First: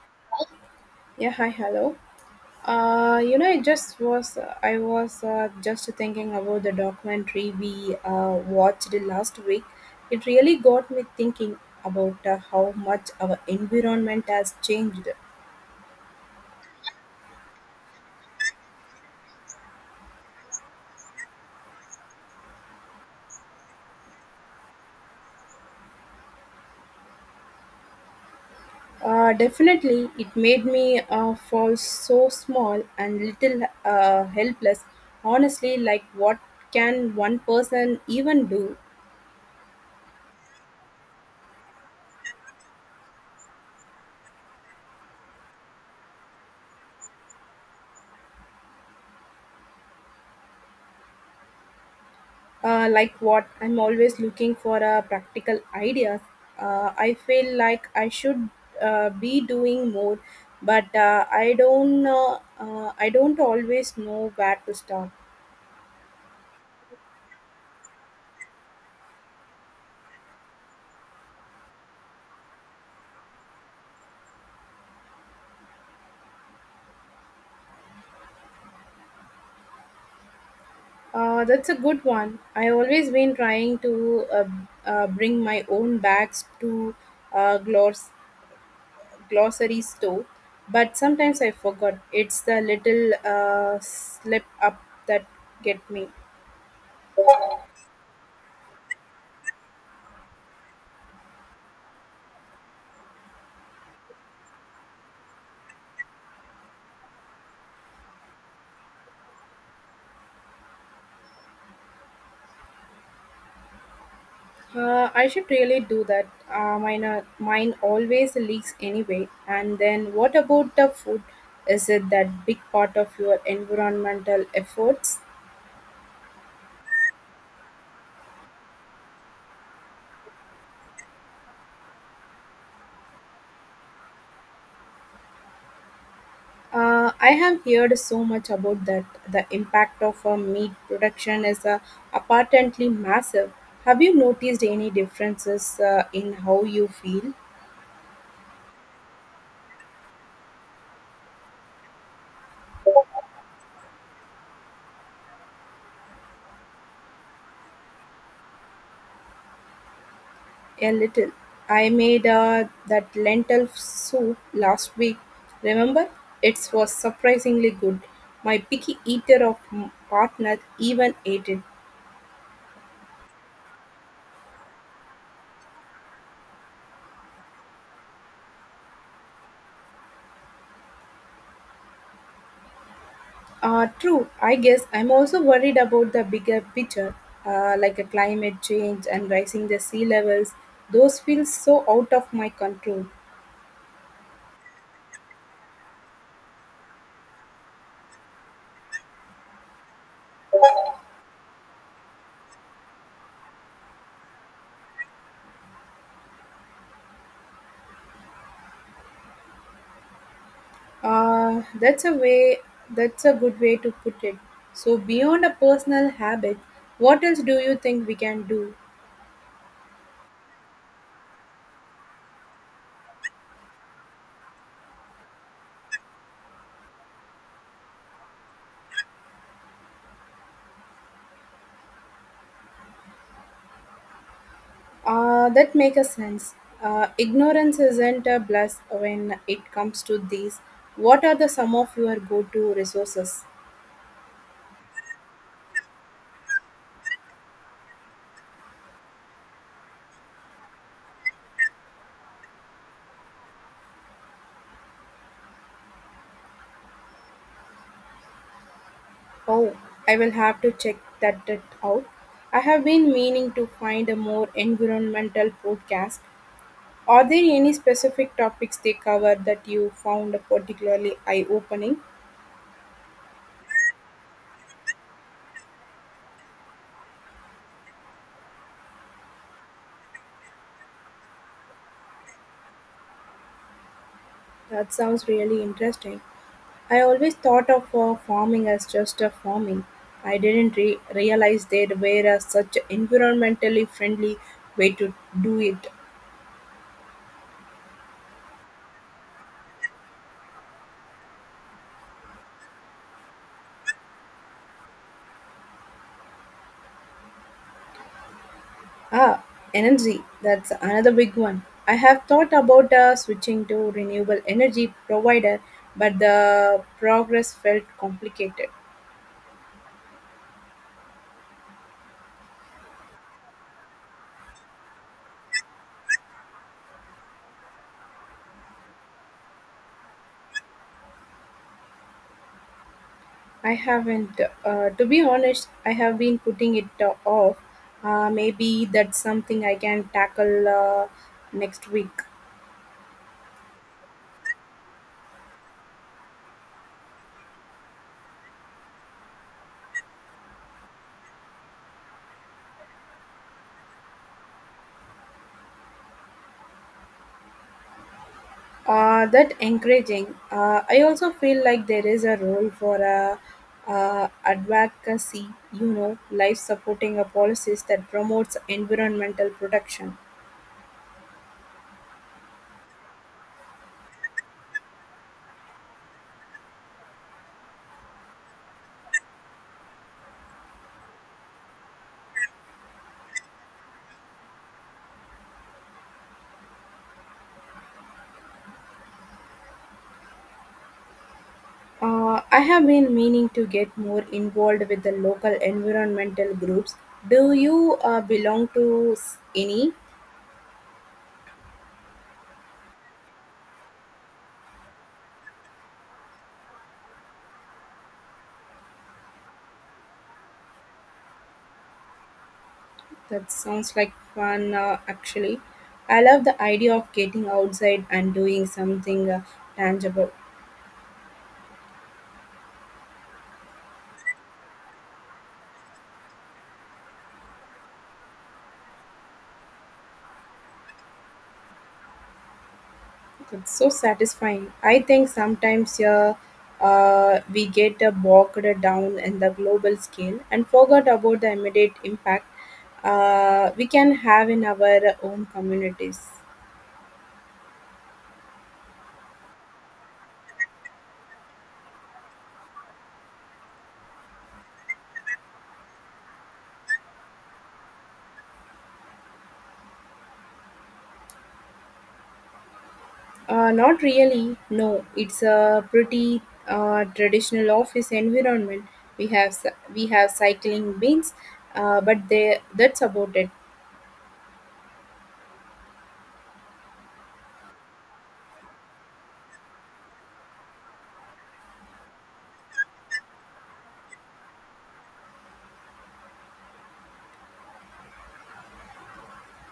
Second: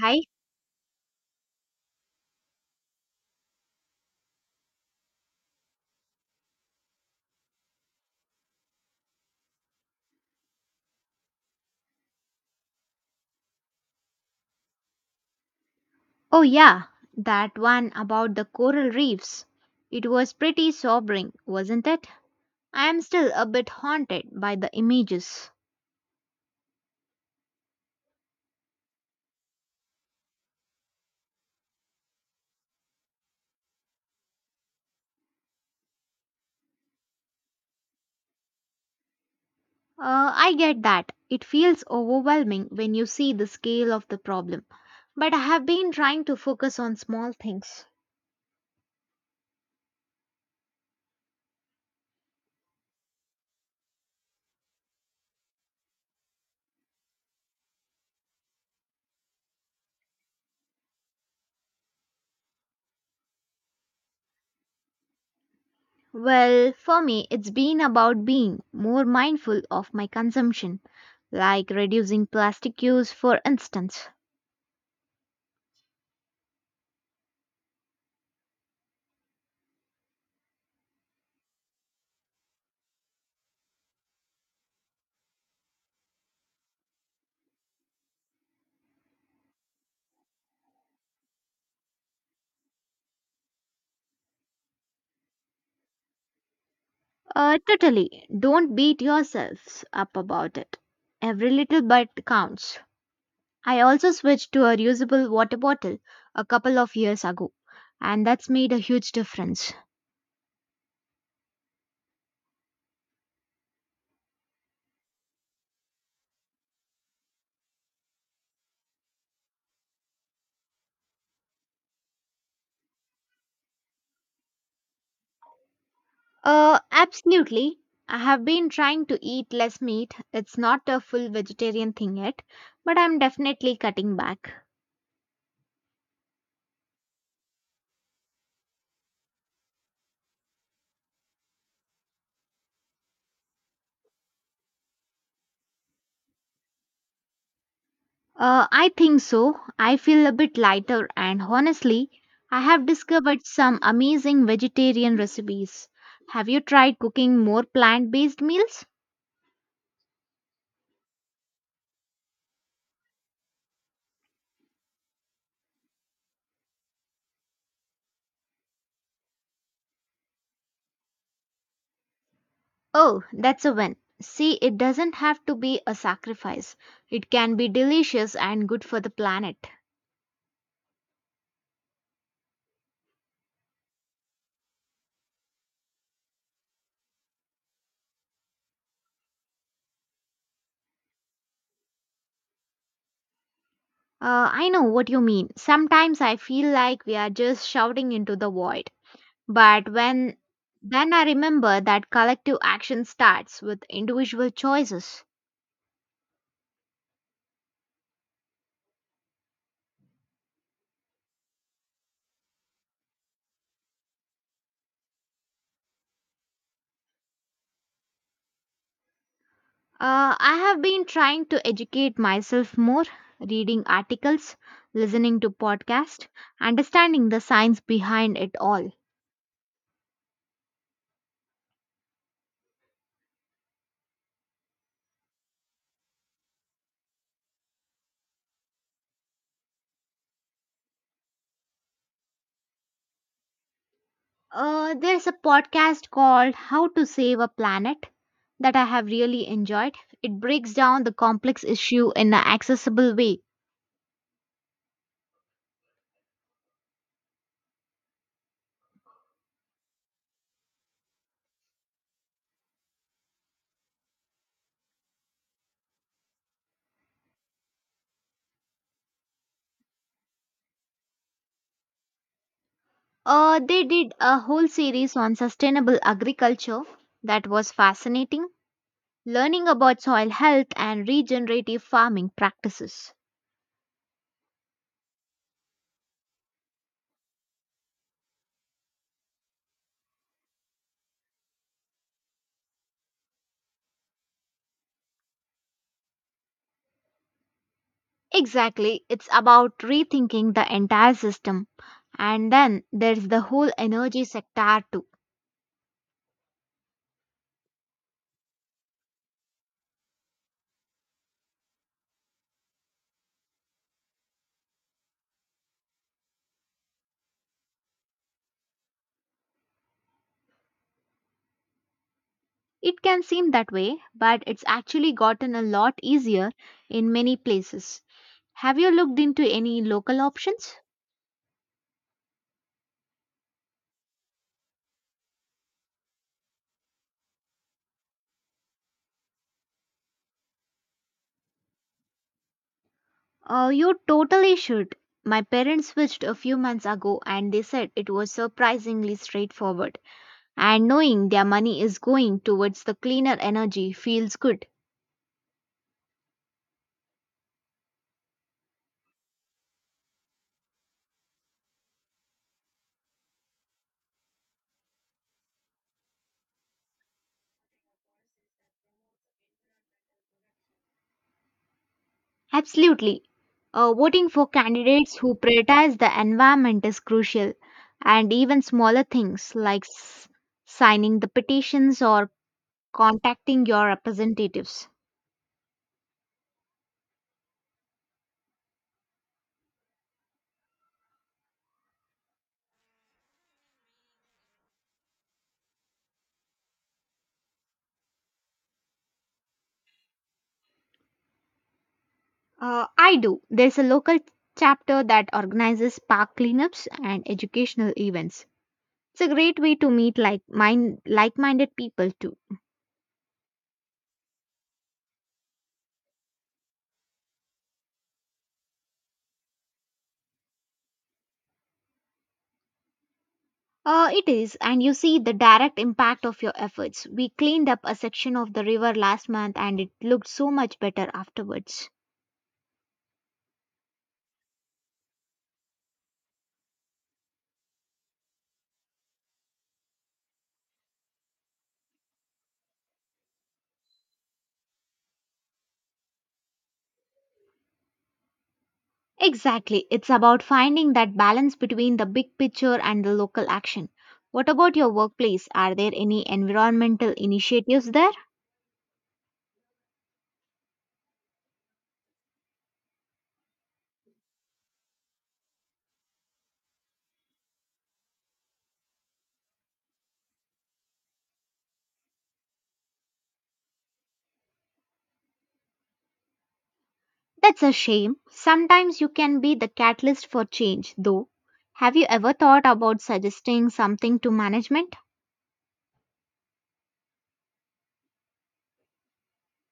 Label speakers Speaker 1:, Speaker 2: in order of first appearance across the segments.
Speaker 1: Hi.
Speaker 2: Yeah, hi, hello. It just was, I was just thinking about the documentary we watched last week. It really got me thinking about how much our environment has changed.
Speaker 1: Oh, yeah, that one about the coral reefs. It was pretty sobering, wasn't it? I am still a bit haunted by the images.
Speaker 2: Definitely, it made me fall so small and little helpless. Honestly, like what can one person even do?
Speaker 1: I get that. It feels overwhelming when you see the scale of the problem. But I have been trying to focus on small things.
Speaker 2: Like what? I'm always looking for practical ideas. I feel like I should be doing more, but I don't. I don't always know where to start.
Speaker 1: Well, for me, it's been about being more mindful of my consumption, like reducing plastic use, for instance.
Speaker 2: That's a good one. I always been trying to bring my own bags to uh, gloss glossary store, but sometimes I forgot. It's the little slip up that get me.
Speaker 1: Totally. Don't beat yourselves up about it. Every little bit counts. I also switched to a reusable water bottle a couple of years ago, and that's made a huge difference.
Speaker 2: I should really do that. Uh, mine, mine always leaks anyway. And then what about the food? Is it that big part of your environmental efforts?
Speaker 1: Absolutely. I have been trying to eat less meat. It's not a full vegetarian thing yet, but I'm definitely cutting back.
Speaker 2: I have heard so much about that. The impact of meat production is apparently massive. Have you noticed any differences in how you feel?
Speaker 1: I think so. I feel a bit lighter, and honestly, I have discovered some amazing vegetarian recipes. Have you tried cooking more plant based meals?
Speaker 2: A little. I made that lentil soup last week, remember? It was surprisingly good. My picky eater of partner even ate it.
Speaker 1: Oh, that's a win. See, it doesn't have to be a sacrifice, it can be delicious and good for the planet.
Speaker 2: True, I guess I'm also worried about the bigger picture, like a climate change and rising the sea levels. Those feel so out of my control.
Speaker 1: I know what you mean. Sometimes I feel like we are just shouting into the void. But when then I remember that collective action starts with individual choices.
Speaker 2: That's a way. That's a good way to put it. So beyond a personal habit, what else do you think we can do?
Speaker 1: I have been trying to educate myself more, reading articles, listening to podcasts, understanding the science behind it all.
Speaker 2: That makes a sense. Ignorance isn't a bless when it comes to these. What are the some of your go-to resources?
Speaker 1: There's a podcast called How to Save a Planet that I have really enjoyed. It breaks down the complex issue in an accessible way.
Speaker 2: Oh, I will have to check that out. I have been meaning to find a more environmental podcast. Are there any specific topics they cover that you found particularly eye-opening?
Speaker 1: They did a whole series on sustainable agriculture that was fascinating, learning about soil health and regenerative farming practices.
Speaker 2: That sounds really interesting. I always thought of farming as just a farming. I didn't re- realize there were such environmentally friendly way to do it.
Speaker 1: Exactly, it's about rethinking the entire system. And then there's the whole energy sector too.
Speaker 2: Ah, energy. That's another big one. I have thought about switching to renewable energy provider, but the progress felt complicated.
Speaker 1: It can seem that way, but it's actually gotten a lot easier in many places. Have you looked into any local options?
Speaker 2: I haven't. To be honest, I have been putting it off. Maybe that's something I can tackle next week.
Speaker 1: You totally should. My parents switched a few months ago and they said it was surprisingly straightforward. And knowing their money is going towards the cleaner energy feels good.
Speaker 2: That encouraging. I also feel like there is a role for advocacy, you know, life supporting a policies that promotes environmental protection.
Speaker 1: Absolutely. Voting for candidates who prioritize the environment is crucial, and even smaller things like signing the petitions or contacting your representatives.
Speaker 2: I have been meaning to get more involved with the local environmental groups. Do you belong to any?
Speaker 1: I do. There's a local chapter that organizes park cleanups and educational events. It's a great way to meet like-minded people too.
Speaker 2: That sounds like fun, actually. I love the idea of getting outside and doing something tangible.
Speaker 1: It is, and you see the direct impact of your efforts. We cleaned up a section of the river last month, and it looked so much better afterwards.
Speaker 2: That's so satisfying. I think sometimes we get bogged down in the global scale and forgot about the immediate impact we can have in our own communities.
Speaker 1: Exactly. It's about finding that balance between the big picture and the local action. What about your workplace? Are there any environmental initiatives there?
Speaker 2: Not really, no. It's a pretty traditional office environment. We we have cycling bins, that's about it.
Speaker 1: That's a shame. Sometimes you can be the catalyst for change, though. Have you ever thought about suggesting something to management?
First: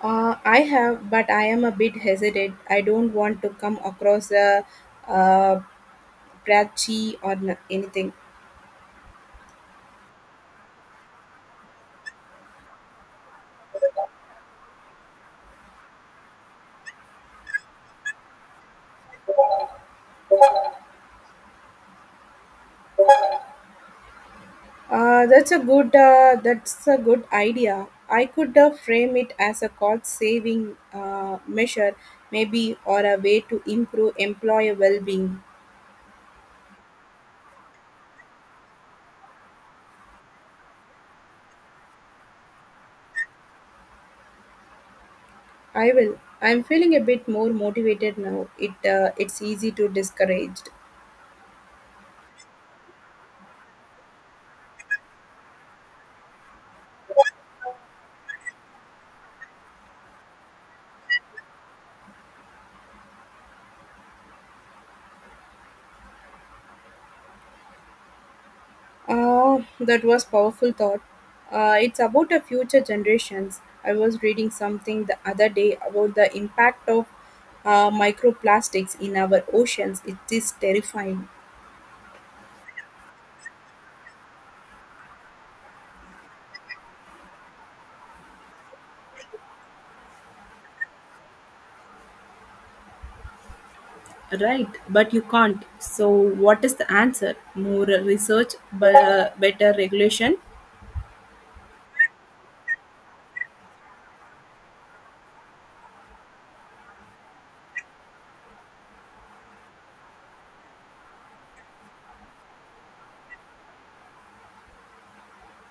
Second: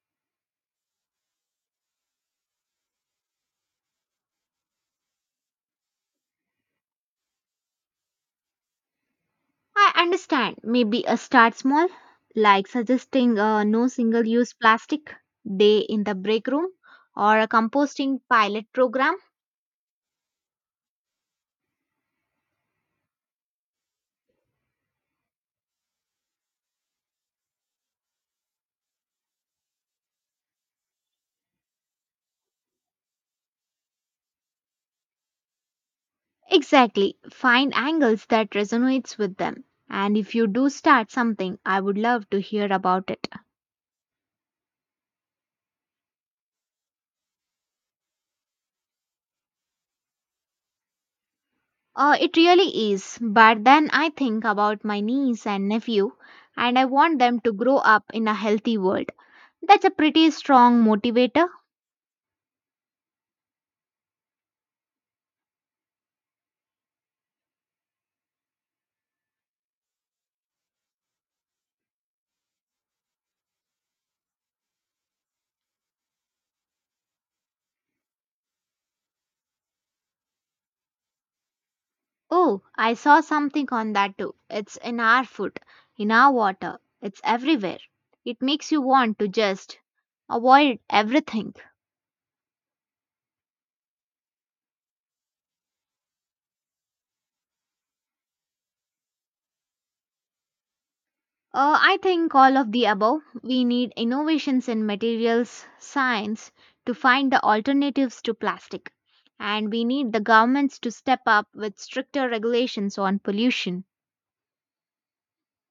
Speaker 2: I have, but I am a bit hesitant. I don't want to come across a, uh patchy or anything.
Speaker 1: I understand. Maybe a start small, like suggesting a no single use plastic day in the break room or a composting pilot program.
Speaker 2: Uh, that's a good idea. I could frame it as a cost saving measure, maybe, or a way to improve employee well being.
Speaker 1: Exactly. Find angles that resonates with them. And if you do start something, I would love to hear about it.
Speaker 2: I will. I'm feeling a bit more motivated now. It, it's easy to discouraged.
Speaker 1: It really is. But then I think about my niece and nephew, and I want them to grow up in a healthy world. That's a pretty strong motivator.
Speaker 2: Ah, that was powerful thought. It's about a future generations. I was reading something the other day about the impact of microplastics in our oceans. It is terrifying.
Speaker 1: Oh, I saw something on that too. It's in our food, in our water, it's everywhere. It makes you want to just avoid everything.
Speaker 2: Right, but you can't. So, what is the answer? More research, but better regulation.
Speaker 1: I think all of the above. We need innovations in materials science to find the alternatives to plastic. And we need the governments to step up with stricter regulations on pollution.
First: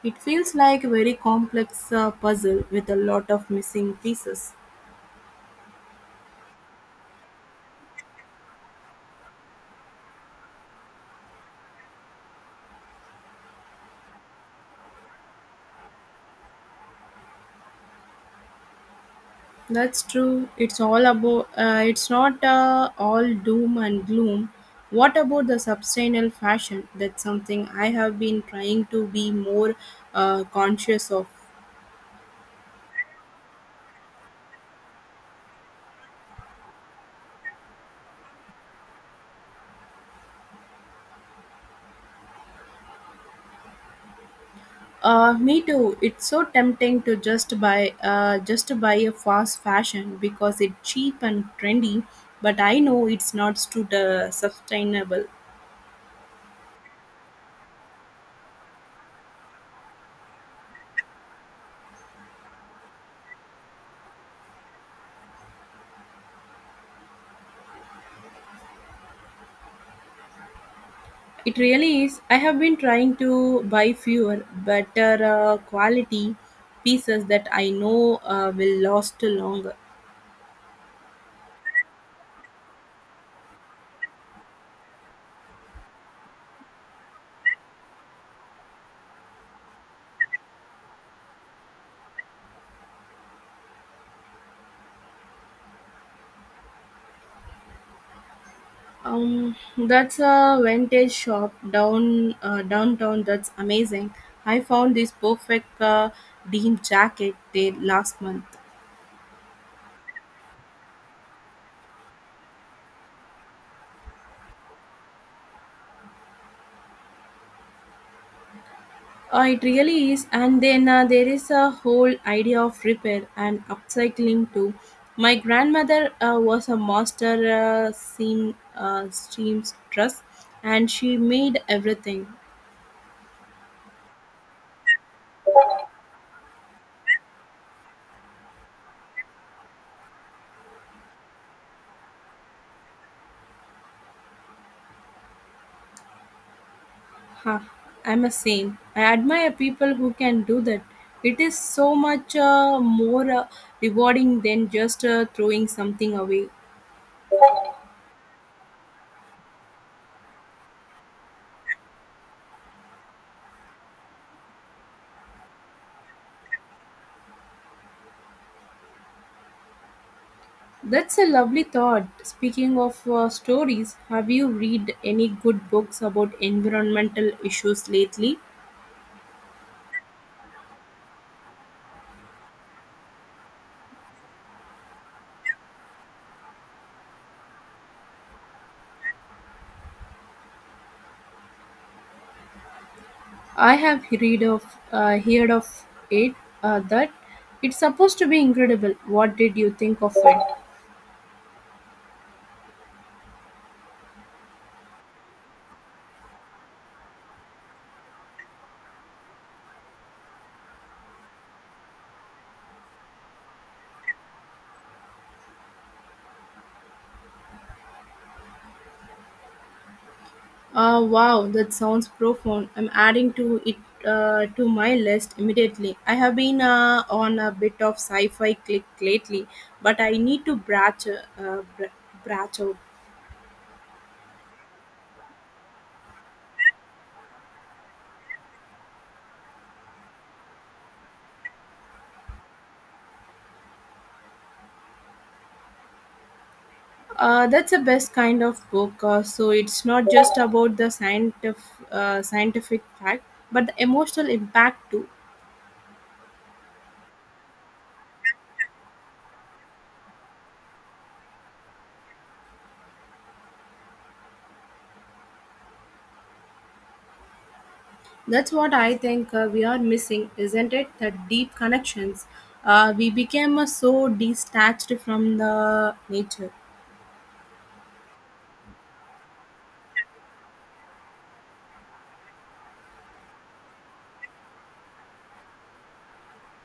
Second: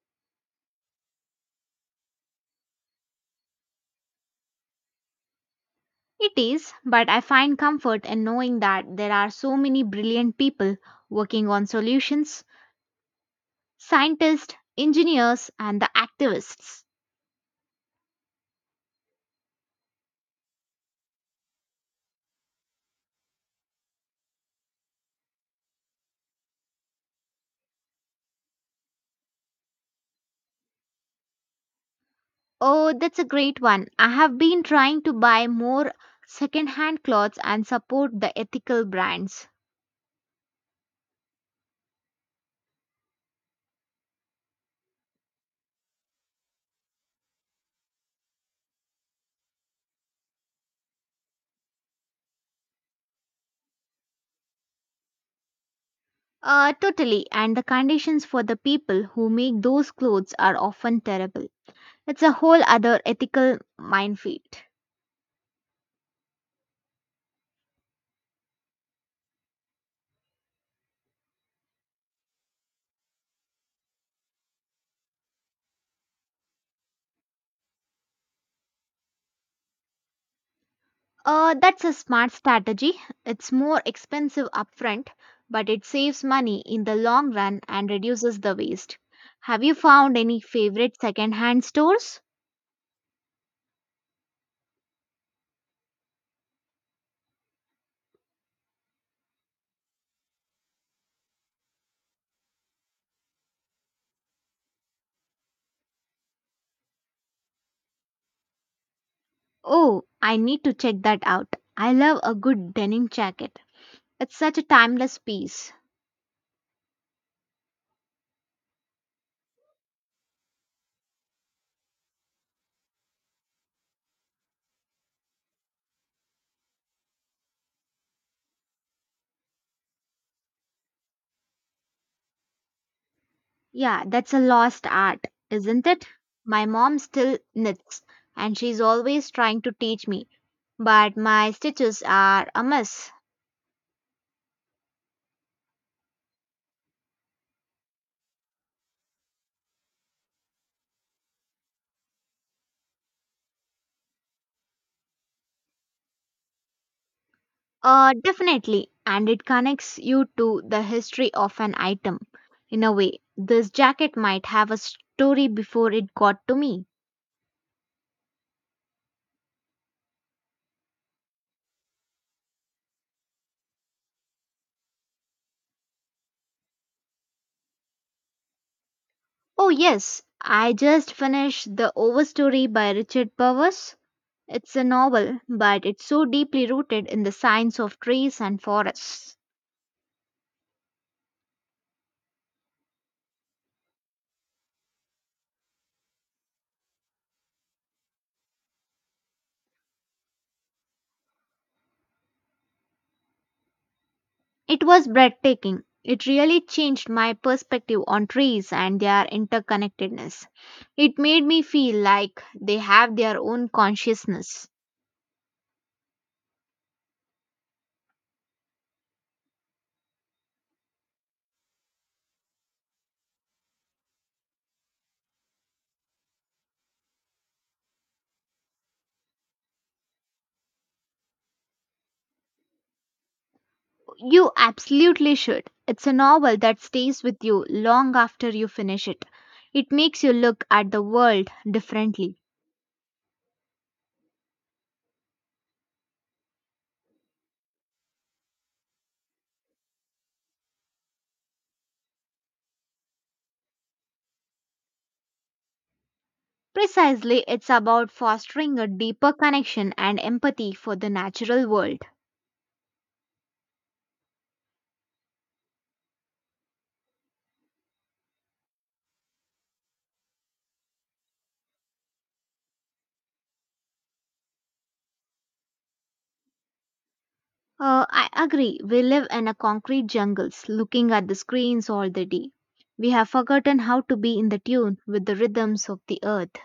Speaker 2: It feels like a very complex puzzle with a lot of missing pieces.
Speaker 1: It is, but I find comfort in knowing that there are so many brilliant people working on solutions scientists, engineers, and the activists.
Speaker 2: That's true. It's all about. It's not all doom and gloom. What about the sustainable fashion? That's something I have been trying to be more conscious of.
Speaker 1: Oh, that's a great one. I have been trying to buy more second hand clothes and support the ethical brands.
Speaker 2: Me too. It's so tempting to just to buy a fast fashion because it's cheap and trendy. But I know it's not too sustainable.
Speaker 1: Totally, and the conditions for the people who make those clothes are often terrible. It's a whole other ethical minefield.
Speaker 2: It really is. I have been trying to buy fewer, better quality pieces that I know will last longer.
Speaker 1: That's a smart strategy. It's more expensive upfront, but it saves money in the long run and reduces the waste. Have you found any favorite secondhand stores?
Speaker 2: That's a vintage shop down downtown. That's amazing. I found this perfect denim jacket there last month.
Speaker 1: Oh, I need to check that out. I love a good denim jacket. It's such a timeless piece.
Speaker 2: It really is, and then there is a whole idea of repair and upcycling too. My grandmother was a master seamstress, and she made everything.
Speaker 1: Yeah, that's a lost art, isn't it? My mom still knits, and she's always trying to teach me, but my stitches are a mess.
Speaker 2: Huh, I'm a same. I admire people who can do that. It is so much more rewarding than just throwing something away.
Speaker 1: Definitely, and it connects you to the history of an item. In a way, this jacket might have a story before it got to me.
Speaker 2: That's a lovely thought. Speaking of stories, have you read any good books about environmental issues lately?
Speaker 1: Oh, yes, I just finished The Overstory by Richard Powers. It's a novel, but it's so deeply rooted in the science of trees and forests.
Speaker 2: I have read of heard of it that it's supposed to be incredible. What did you think of it?
Speaker 1: It was breathtaking. It really changed my perspective on trees and their interconnectedness. It made me feel like they have their own consciousness.
Speaker 2: Wow, that sounds profound. I'm adding to it to my list immediately. I have been on a bit of sci-fi click lately, but I need to branch out.
Speaker 1: You absolutely should. It's a novel that stays with you long after you finish it. It makes you look at the world differently.
Speaker 2: That's the best kind of book. So it's not just about the scientific, scientific fact, but the emotional impact too.
Speaker 1: Precisely, it's about fostering a deeper connection and empathy for the natural world.
Speaker 2: That's what I think we are missing, isn't it? The deep connections. We became so detached from the nature.
Speaker 1: I agree. We live in a concrete jungles, looking at the screens all the day. We have forgotten how to be in the tune with the rhythms of the earth.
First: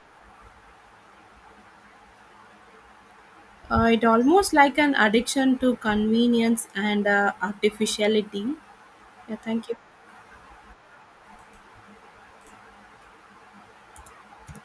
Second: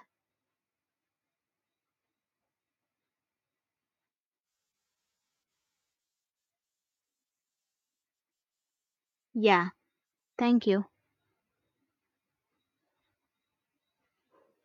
Speaker 2: It almost like an addiction to convenience and artificiality. Yeah,
Speaker 1: Yeah,
Speaker 2: thank you.
Speaker 1: thank you.